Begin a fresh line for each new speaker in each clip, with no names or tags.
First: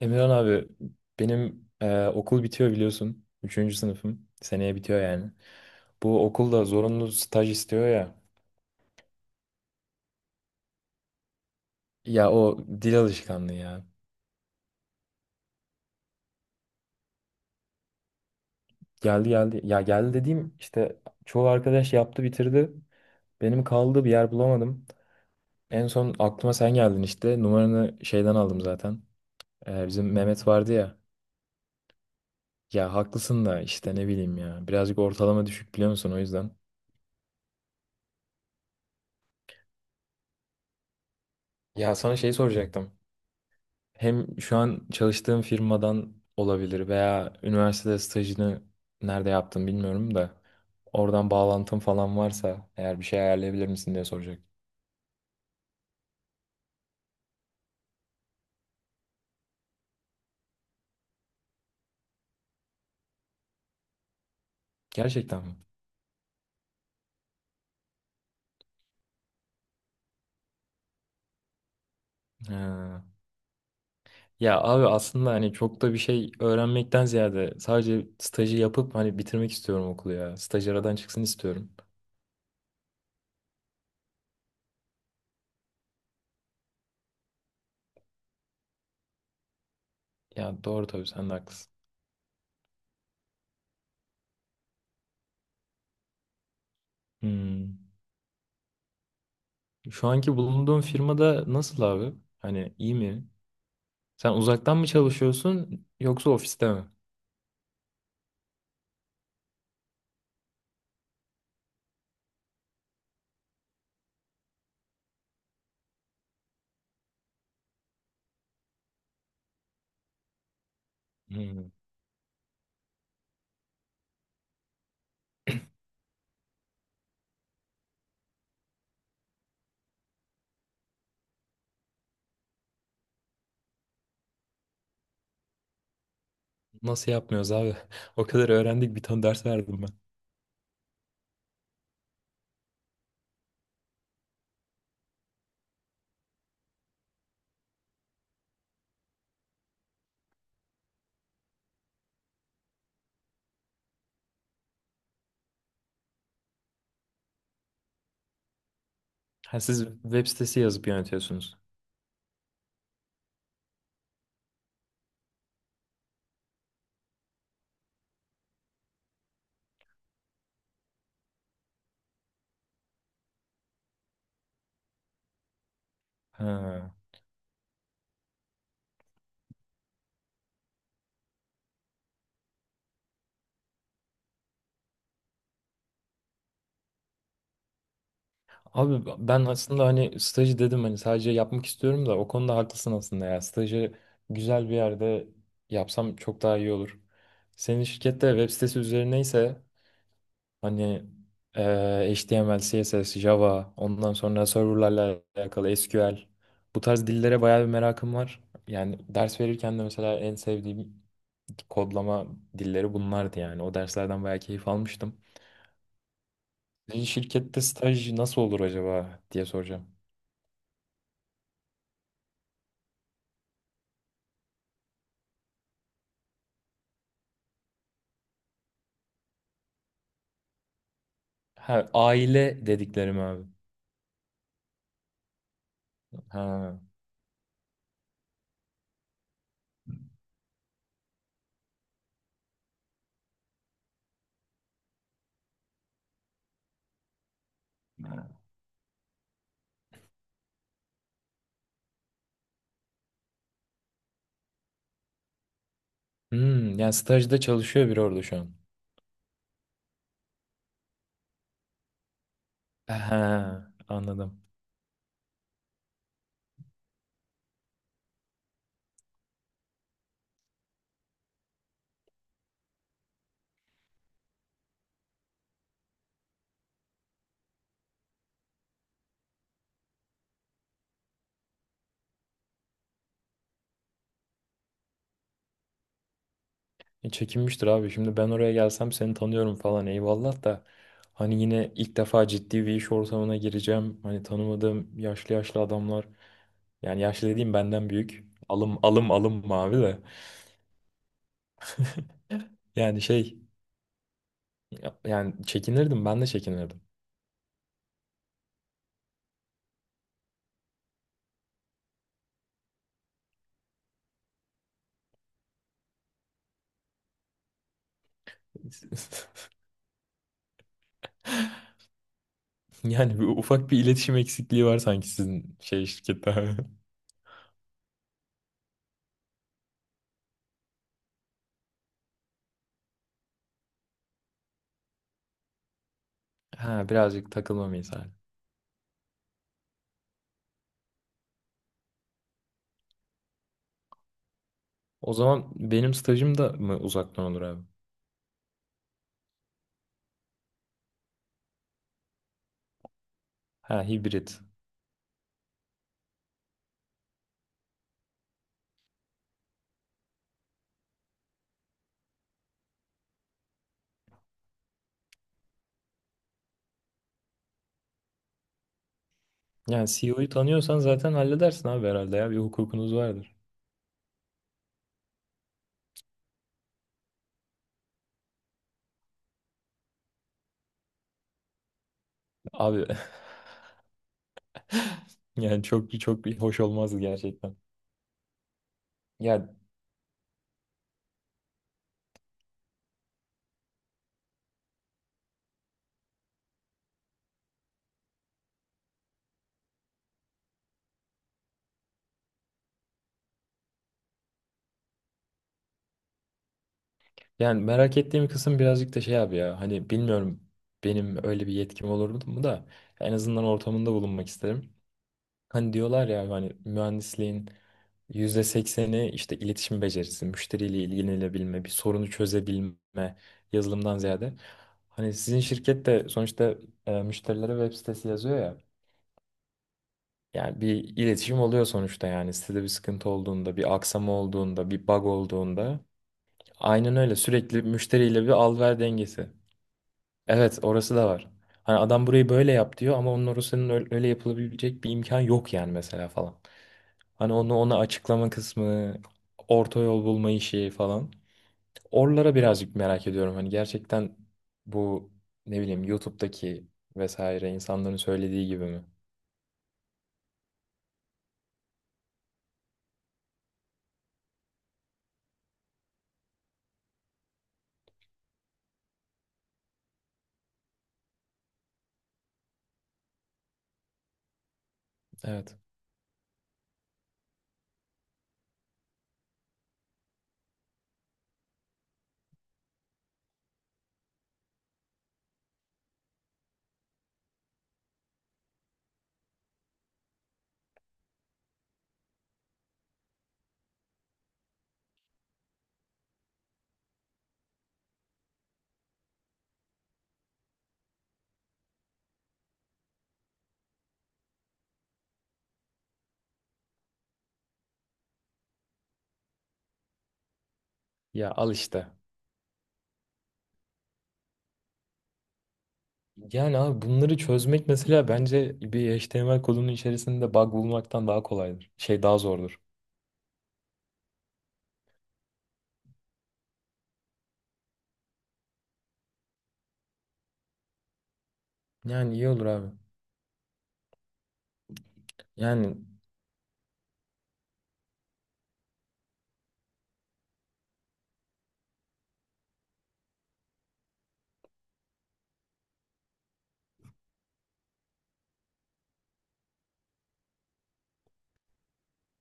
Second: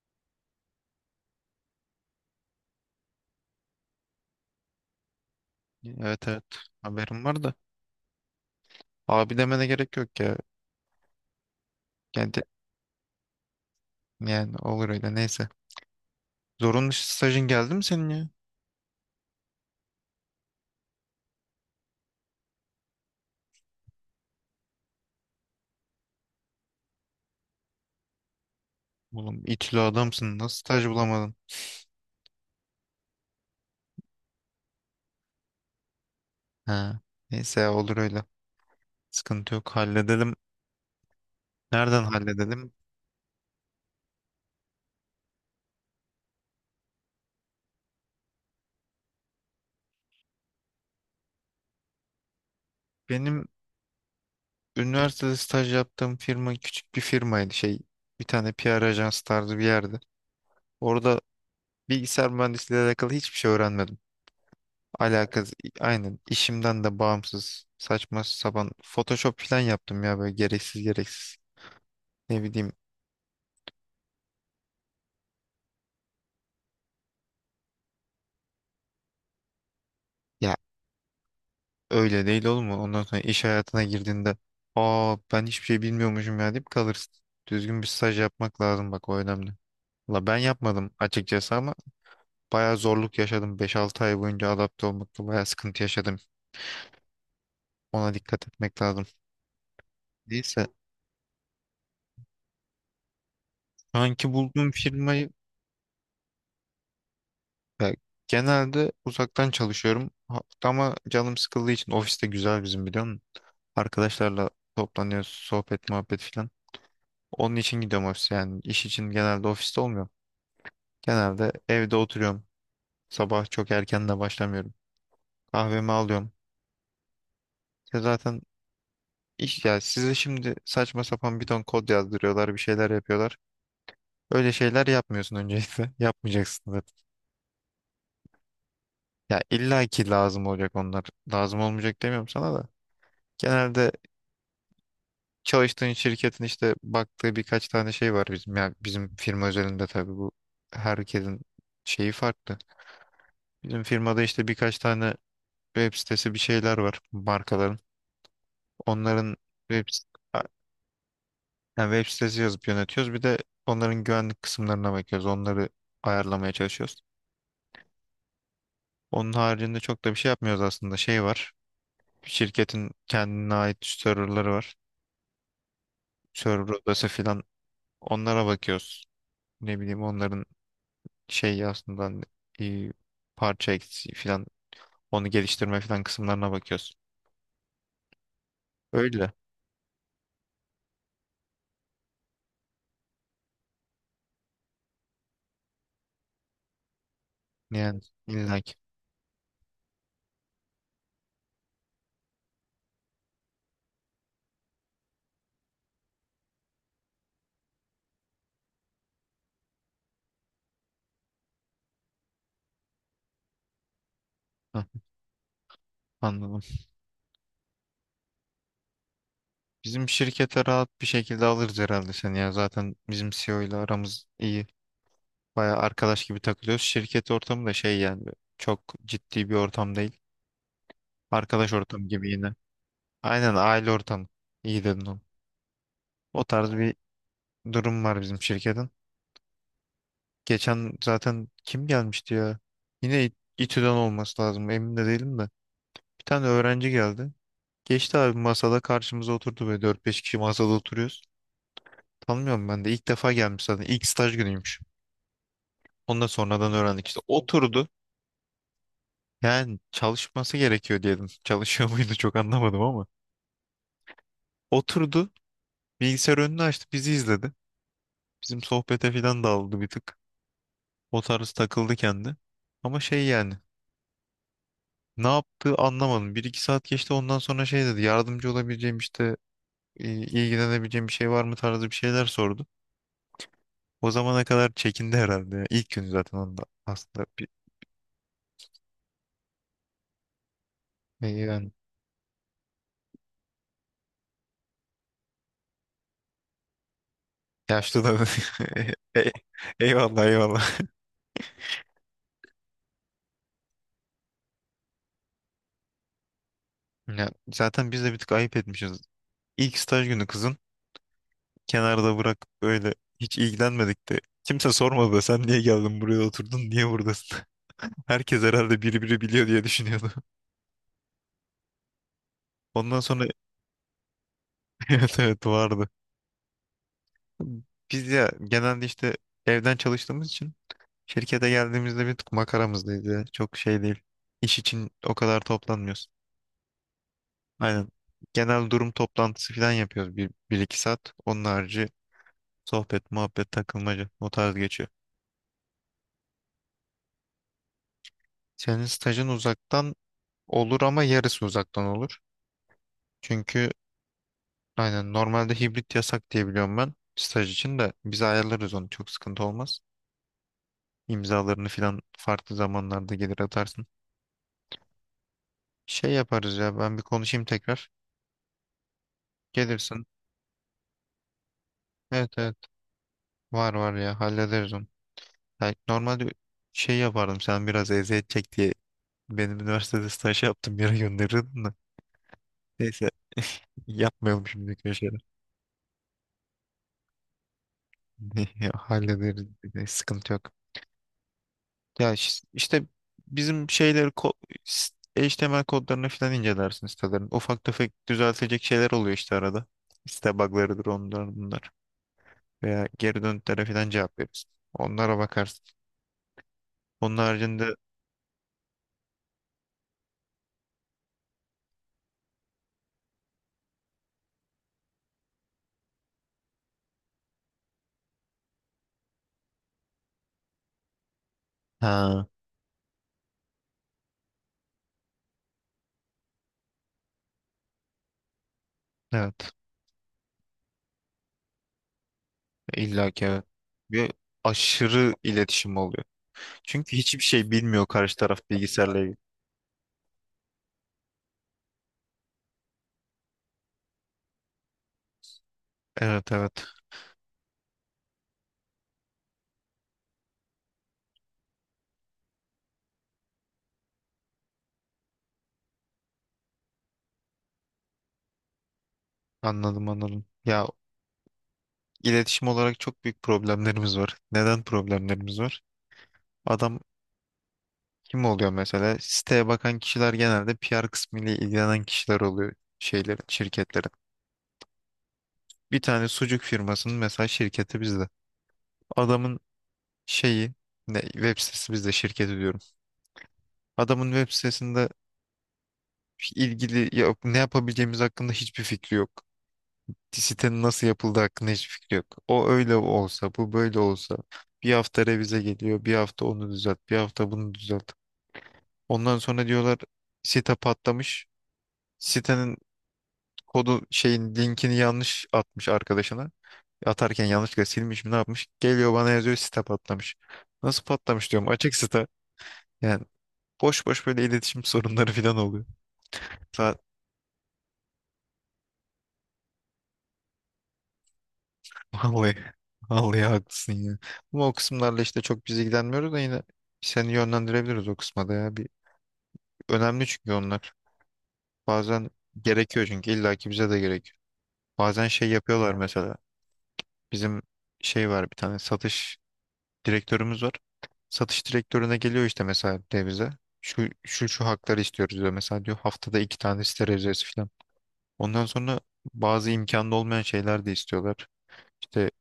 Emirhan abi benim okul bitiyor biliyorsun. Üçüncü sınıfım. Seneye bitiyor yani. Bu
Evet evet,
okulda zorunlu
haberim var
staj
da.
istiyor ya.
Abi demene gerek yok ya.
Ya
Kendi,
o dil alışkanlığı ya.
yani olur öyle, neyse. Zorunlu stajın geldi mi senin ya?
Geldi geldi. Ya geldi dediğim işte çoğu arkadaş yaptı bitirdi. Benim kaldı bir yer bulamadım. En son aklıma sen geldin işte. Numaranı şeyden aldım zaten.
Oğlum itili
Bizim
adamsın,
Mehmet
nasıl
vardı
staj
ya.
bulamadın?
Ya haklısın da işte ne bileyim ya. Birazcık ortalama düşük biliyor musun o yüzden.
Ha. Neyse ya, olur öyle. Sıkıntı yok, halledelim.
Ya
Nereden
sana şey
halledelim?
soracaktım. Hem şu an çalıştığım firmadan olabilir veya üniversitede stajını nerede yaptım bilmiyorum da oradan bağlantım falan varsa eğer bir şey
Benim
ayarlayabilir misin diye soracak.
üniversitede staj yaptığım firma küçük bir firmaydı, bir tane PR ajansı tarzı bir yerdi. Orada bilgisayar mühendisliğiyle alakalı hiçbir şey öğrenmedim.
Gerçekten
Alakası
mi?
aynen, işimden de bağımsız saçma sapan Photoshop falan yaptım ya, böyle gereksiz gereksiz. Ne bileyim
Ha. Ya abi aslında hani çok da bir şey öğrenmekten ziyade sadece stajı yapıp hani bitirmek istiyorum okulu ya.
ya,
Staj aradan çıksın istiyorum.
öyle değil, olur mu? Ondan sonra iş hayatına girdiğinde, aa ben hiçbir şey bilmiyormuşum ya deyip kalırsın. Düzgün bir staj yapmak lazım, bak o önemli. La ben
Ya doğru
yapmadım
tabii sen de
açıkçası
haklısın.
ama bayağı zorluk yaşadım. Beş altı ay boyunca adapte olmakta bayağı sıkıntı yaşadım.
Hmm.
Ona dikkat etmek lazım.
Şu anki
Neyse,
bulunduğun firmada nasıl abi? Hani iyi mi?
şu anki
Sen
bulduğum
uzaktan mı
firmayı.
çalışıyorsun yoksa ofiste mi?
Ya, genelde uzaktan çalışıyorum. Ha- ama canım sıkıldığı için ofiste güzel bizim, biliyor musun? Arkadaşlarla toplanıyoruz, sohbet muhabbet filan. Onun için gidiyorum ofise, yani iş için genelde ofiste olmuyorum. Genelde
Hmm.
evde oturuyorum. Sabah çok erken de başlamıyorum. Kahvemi alıyorum. Ya zaten iş, ya size şimdi saçma sapan bir ton kod yazdırıyorlar, bir şeyler yapıyorlar. Öyle şeyler yapmıyorsun öncelikle. Yapmayacaksın zaten.
Nasıl yapmıyoruz abi? O kadar öğrendik, bir tane
Ya
ders verdim
illa
ben.
ki lazım olacak onlar. Lazım olmayacak demiyorum sana da. Genelde çalıştığın şirketin işte baktığı birkaç tane şey var bizim, yani bizim firma özelinde tabii bu, herkesin şeyi farklı. Bizim firmada işte birkaç tane web sitesi bir şeyler var markaların. Onların
Ha, siz
web,
web
a-
sitesi yazıp yönetiyorsunuz.
yani web sitesi yazıp yönetiyoruz. Bir de onların güvenlik kısımlarına bakıyoruz. Onları ayarlamaya çalışıyoruz. Onun haricinde çok da bir şey yapmıyoruz aslında. Şey var. Şirketin kendine ait serverları var. Server
Ha.
odası filan, onlara bakıyoruz. Ne bileyim, onların şey aslında, e, parça eksiği falan, onu geliştirme falan kısımlarına bakıyorsun.
Abi
Öyle.
ben aslında hani stajı dedim, hani sadece yapmak istiyorum da o konuda haklısın aslında ya. Stajı güzel bir yerde yapsam çok daha iyi olur. Senin
Yani
şirkette web
illaki.
sitesi üzerineyse hani HTML, CSS, Java, ondan sonra serverlarla alakalı SQL. Bu tarz dillere bayağı bir merakım var. Yani ders verirken de mesela en sevdiğim kodlama dilleri bunlardı yani. O derslerden bayağı keyif
Hah,
almıştım.
anladım.
Bir şirkette staj nasıl olur acaba diye soracağım.
Bizim şirkete rahat bir şekilde alırız herhalde seni ya. Zaten bizim CEO ile aramız iyi. Baya arkadaş gibi takılıyoruz. Şirket ortamı da şey, yani çok ciddi bir ortam değil. Arkadaş
Ha,
ortamı gibi yine.
aile dediklerim abi.
Aynen aile ortamı. İyi dedin onu. O tarz
Ha.
bir durum var bizim şirketin. Geçen zaten kim gelmişti ya? Yine İ- İTÜ'den olması lazım. Emin de değilim de. Bir tane öğrenci geldi. Geçti abi, masada karşımıza oturdu, böyle dört beş kişi masada oturuyoruz. Tanımıyorum, ben de ilk defa gelmiş zaten, İlk staj günüymüş. Ondan sonradan
Hmm, yani
öğrendik işte,
stajda
oturdu.
çalışıyor biri orada şu an.
Yani çalışması gerekiyor diyelim. Çalışıyor muydu çok anlamadım ama.
Ha, anladım.
Oturdu, bilgisayar önünü açtı, bizi izledi. Bizim sohbete falan daldı bir tık. O tarz takıldı kendi. Ama şey, yani ne yaptığı anlamadım. Bir iki saat geçti, ondan sonra şey dedi, yardımcı olabileceğim işte, i- ilgilenebileceğim bir şey var mı tarzı bir şeyler sordu. O zamana kadar çekindi herhalde ya. İlk gün zaten, onda aslında bir,
Çekinmiştir abi. Şimdi ben oraya gelsem seni tanıyorum falan eyvallah da hani
yani
yine ilk defa ciddi bir iş ortamına gireceğim. Hani tanımadığım yaşlı yaşlı adamlar, yani yaşlı dediğim benden
yaşlı da.
büyük. Alım alım
Ey-
alım mavi de.
Eyvallah, eyvallah.
Yani şey, yani çekinirdim, ben de çekinirdim.
Ya, zaten biz de bir tık ayıp etmişiz. İlk staj günü, kızın kenarda bırak, böyle hiç ilgilenmedik de. Kimse sormadı da sen niye geldin buraya, oturdun niye buradasın? Herkes herhalde biri biri biliyor diye düşünüyordu. Ondan
Yani
sonra
bir, ufak bir iletişim eksikliği var sanki
evet evet,
sizin şey
vardı.
şirkette.
Biz ya genelde işte evden çalıştığımız için şirkete geldiğimizde bir tık makaramızdaydı. Çok şey değil. İş için o kadar toplanmıyoruz.
Ha, birazcık takılma
Aynen.
misali.
Genel durum toplantısı falan yapıyoruz, bir iki saat. Onun harici sohbet, muhabbet, takılmaca, o tarz geçiyor.
O zaman benim stajım da mı uzaktan olur abi?
Senin stajın uzaktan olur, ama yarısı uzaktan olur. Çünkü
Ha, hibrit.
aynen, normalde hibrit yasak diye biliyorum ben. Staj için de biz ayarlarız onu, çok sıkıntı olmaz. İmzalarını falan farklı zamanlarda gelir atarsın. Şey yaparız ya, ben bir konuşayım tekrar.
Yani
Gelirsin.
CEO'yu tanıyorsan zaten halledersin abi herhalde ya.
Evet
Bir
evet.
hukukunuz vardır.
Var var ya, hallederiz onu. Yani normalde şey yapardım, sen biraz eziyet çek diye benim üniversitede staj yaptım yere gönderirdin de.
Abi.
Neyse, yapmayalım şimdi öyle şeyler.
Yani çok çok bir hoş olmazdı gerçekten.
Ya, hallederiz,
Yani,
sıkıntı yok. Ya işte bizim şeyleri s- HTML kodlarını falan incelersin sitelerin. Ufak tefek düzeltecek şeyler oluyor işte arada. Site bug'larıdır onlar bunlar. Veya geri dönütlere falan cevap veririz. Onlara bakarsın. Onun
yani
haricinde
merak ettiğim kısım birazcık da şey abi ya. Hani bilmiyorum, benim öyle bir yetkim olur mu da en azından ortamında bulunmak isterim. Hani diyorlar ya hani mühendisliğin %80'i işte iletişim becerisi, müşteriyle ilgilenebilme, bir sorunu
ha,
çözebilme, yazılımdan ziyade. Hani sizin şirket de sonuçta müşterilere web sitesi yazıyor ya.
evet.
Yani bir iletişim oluyor sonuçta, yani sitede bir sıkıntı
İlla ki evet.
olduğunda, bir
Ve
aksama olduğunda, bir bug
aşırı iletişim
olduğunda.
oluyor.
Aynen
Çünkü
öyle,
hiçbir şey
sürekli
bilmiyor karşı
müşteriyle bir
taraf
al-ver
bilgisayarla ilgili.
dengesi. Evet, orası da var. Hani adam burayı böyle yap diyor ama onun orasının öyle, öyle yapılabilecek bir imkan yok yani mesela
Evet
falan.
evet,
Hani onu ona açıklama kısmı, orta yol bulma işi falan. Oralara birazcık merak ediyorum. Hani gerçekten bu, ne bileyim, YouTube'daki vesaire insanların söylediği gibi mi?
anladım anladım. Ya iletişim olarak çok büyük problemlerimiz var. Neden problemlerimiz var? Adam kim oluyor mesela? Siteye bakan kişiler genelde PR kısmıyla ilgilenen kişiler oluyor şeylerin, şirketlerin.
Evet.
Bir tane sucuk firmasının mesela şirketi bizde. Adamın şeyi ne, web sitesi bizde şirketi diyorum. Adamın web sitesinde ilgili ya, ne yapabileceğimiz hakkında hiçbir fikri yok. Sitenin nasıl yapıldığı hakkında hiçbir fikri yok. O öyle olsa, bu böyle olsa. Bir hafta revize geliyor, bir hafta onu düzelt, bir hafta bunu düzelt. Ondan sonra diyorlar site patlamış. Sitenin kodu, şeyin linkini yanlış atmış arkadaşına. Atarken yanlışlıkla silmiş mi ne yapmış? Geliyor bana yazıyor site patlamış. Nasıl
Ya
patlamış diyorum,
al
açık
işte.
site. Yani boş boş böyle iletişim sorunları falan oluyor.
Yani abi bunları çözmek mesela bence bir HTML kodunun içerisinde bug bulmaktan daha kolaydır. Şey daha
Vallahi,
zordur.
vallahi haklısın ya. Ama o kısımlarla işte çok biz ilgilenmiyoruz da, yine seni yönlendirebiliriz o kısma da ya. Bir, önemli çünkü onlar. Bazen
Yani iyi olur abi.
gerekiyor çünkü illaki bize de gerekiyor. Bazen şey yapıyorlar
Yani
mesela. Bizim şey var, bir tane satış direktörümüz var. Satış direktörüne geliyor işte mesela devize. Şu şu şu hakları istiyoruz diyor. Mesela diyor haftada iki tane sterilize falan. Ondan sonra bazı imkanda olmayan şeyler de istiyorlar. İşte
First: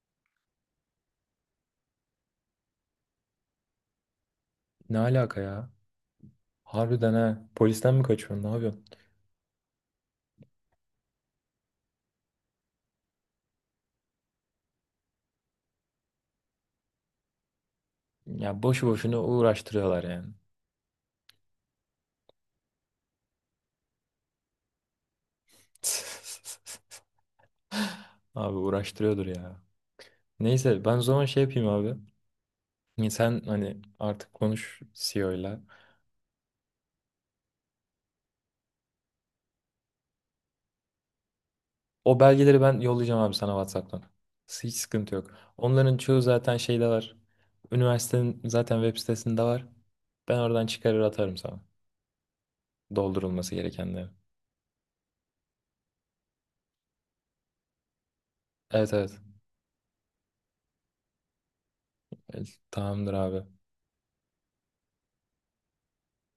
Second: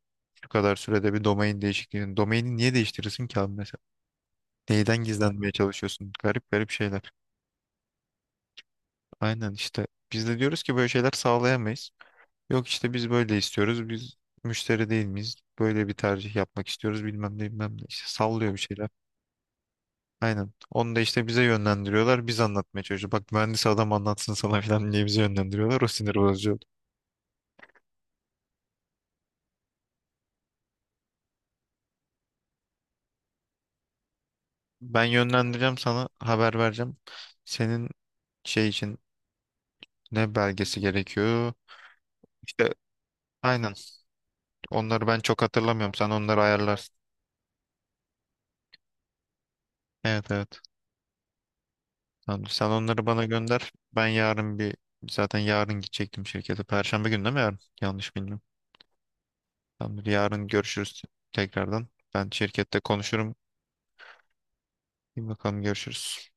şu kadar sürede bir domain değişikliğini. Domaini niye değiştirirsin ki abi mesela? Neyden
ne alaka
gizlenmeye
ya?
çalışıyorsun? Garip garip şeyler.
Harbiden ha. Polisten mi kaçıyorsun? Ne yapıyorsun?
Aynen işte. Biz de diyoruz ki böyle şeyler sağlayamayız. Yok işte biz böyle istiyoruz. Biz müşteri değil miyiz? Böyle bir tercih yapmak istiyoruz. Bilmem ne bilmem ne. İşte sallıyor bir
Ya boşu
şeyler.
boşuna uğraştırıyorlar yani.
Aynen. Onu da işte bize yönlendiriyorlar. Biz anlatmaya çalışıyoruz. Bak mühendis adam anlatsın sana falan diye bizi yönlendiriyorlar. O sinir bozucu oldu.
Abi uğraştırıyordur ya. Neyse ben o zaman şey yapayım abi. Sen hani artık konuş
Ben
CEO'yla.
yönlendireceğim sana. Haber vereceğim. Senin şey için ne belgesi gerekiyor?
O belgeleri
İşte
ben yollayacağım abi sana
aynen.
WhatsApp'tan. Hiç
Onları
sıkıntı
ben
yok.
çok hatırlamıyorum.
Onların
Sen
çoğu
onları
zaten şeyde
ayarlarsın.
var. Üniversitenin zaten web sitesinde var.
Evet
Ben
evet.
oradan çıkarır atarım sana.
Tamam, sen onları bana
Doldurulması
gönder. Ben
gerekenleri.
yarın, bir zaten yarın gidecektim şirkete. Perşembe günü değil mi yarın? Yanlış bilmiyorum.
Evet evet.
Tamamdır. Yarın görüşürüz tekrardan. Ben
E,
şirkette
tamamdır
konuşurum.
abi.
Bir bakalım, görüşürüz.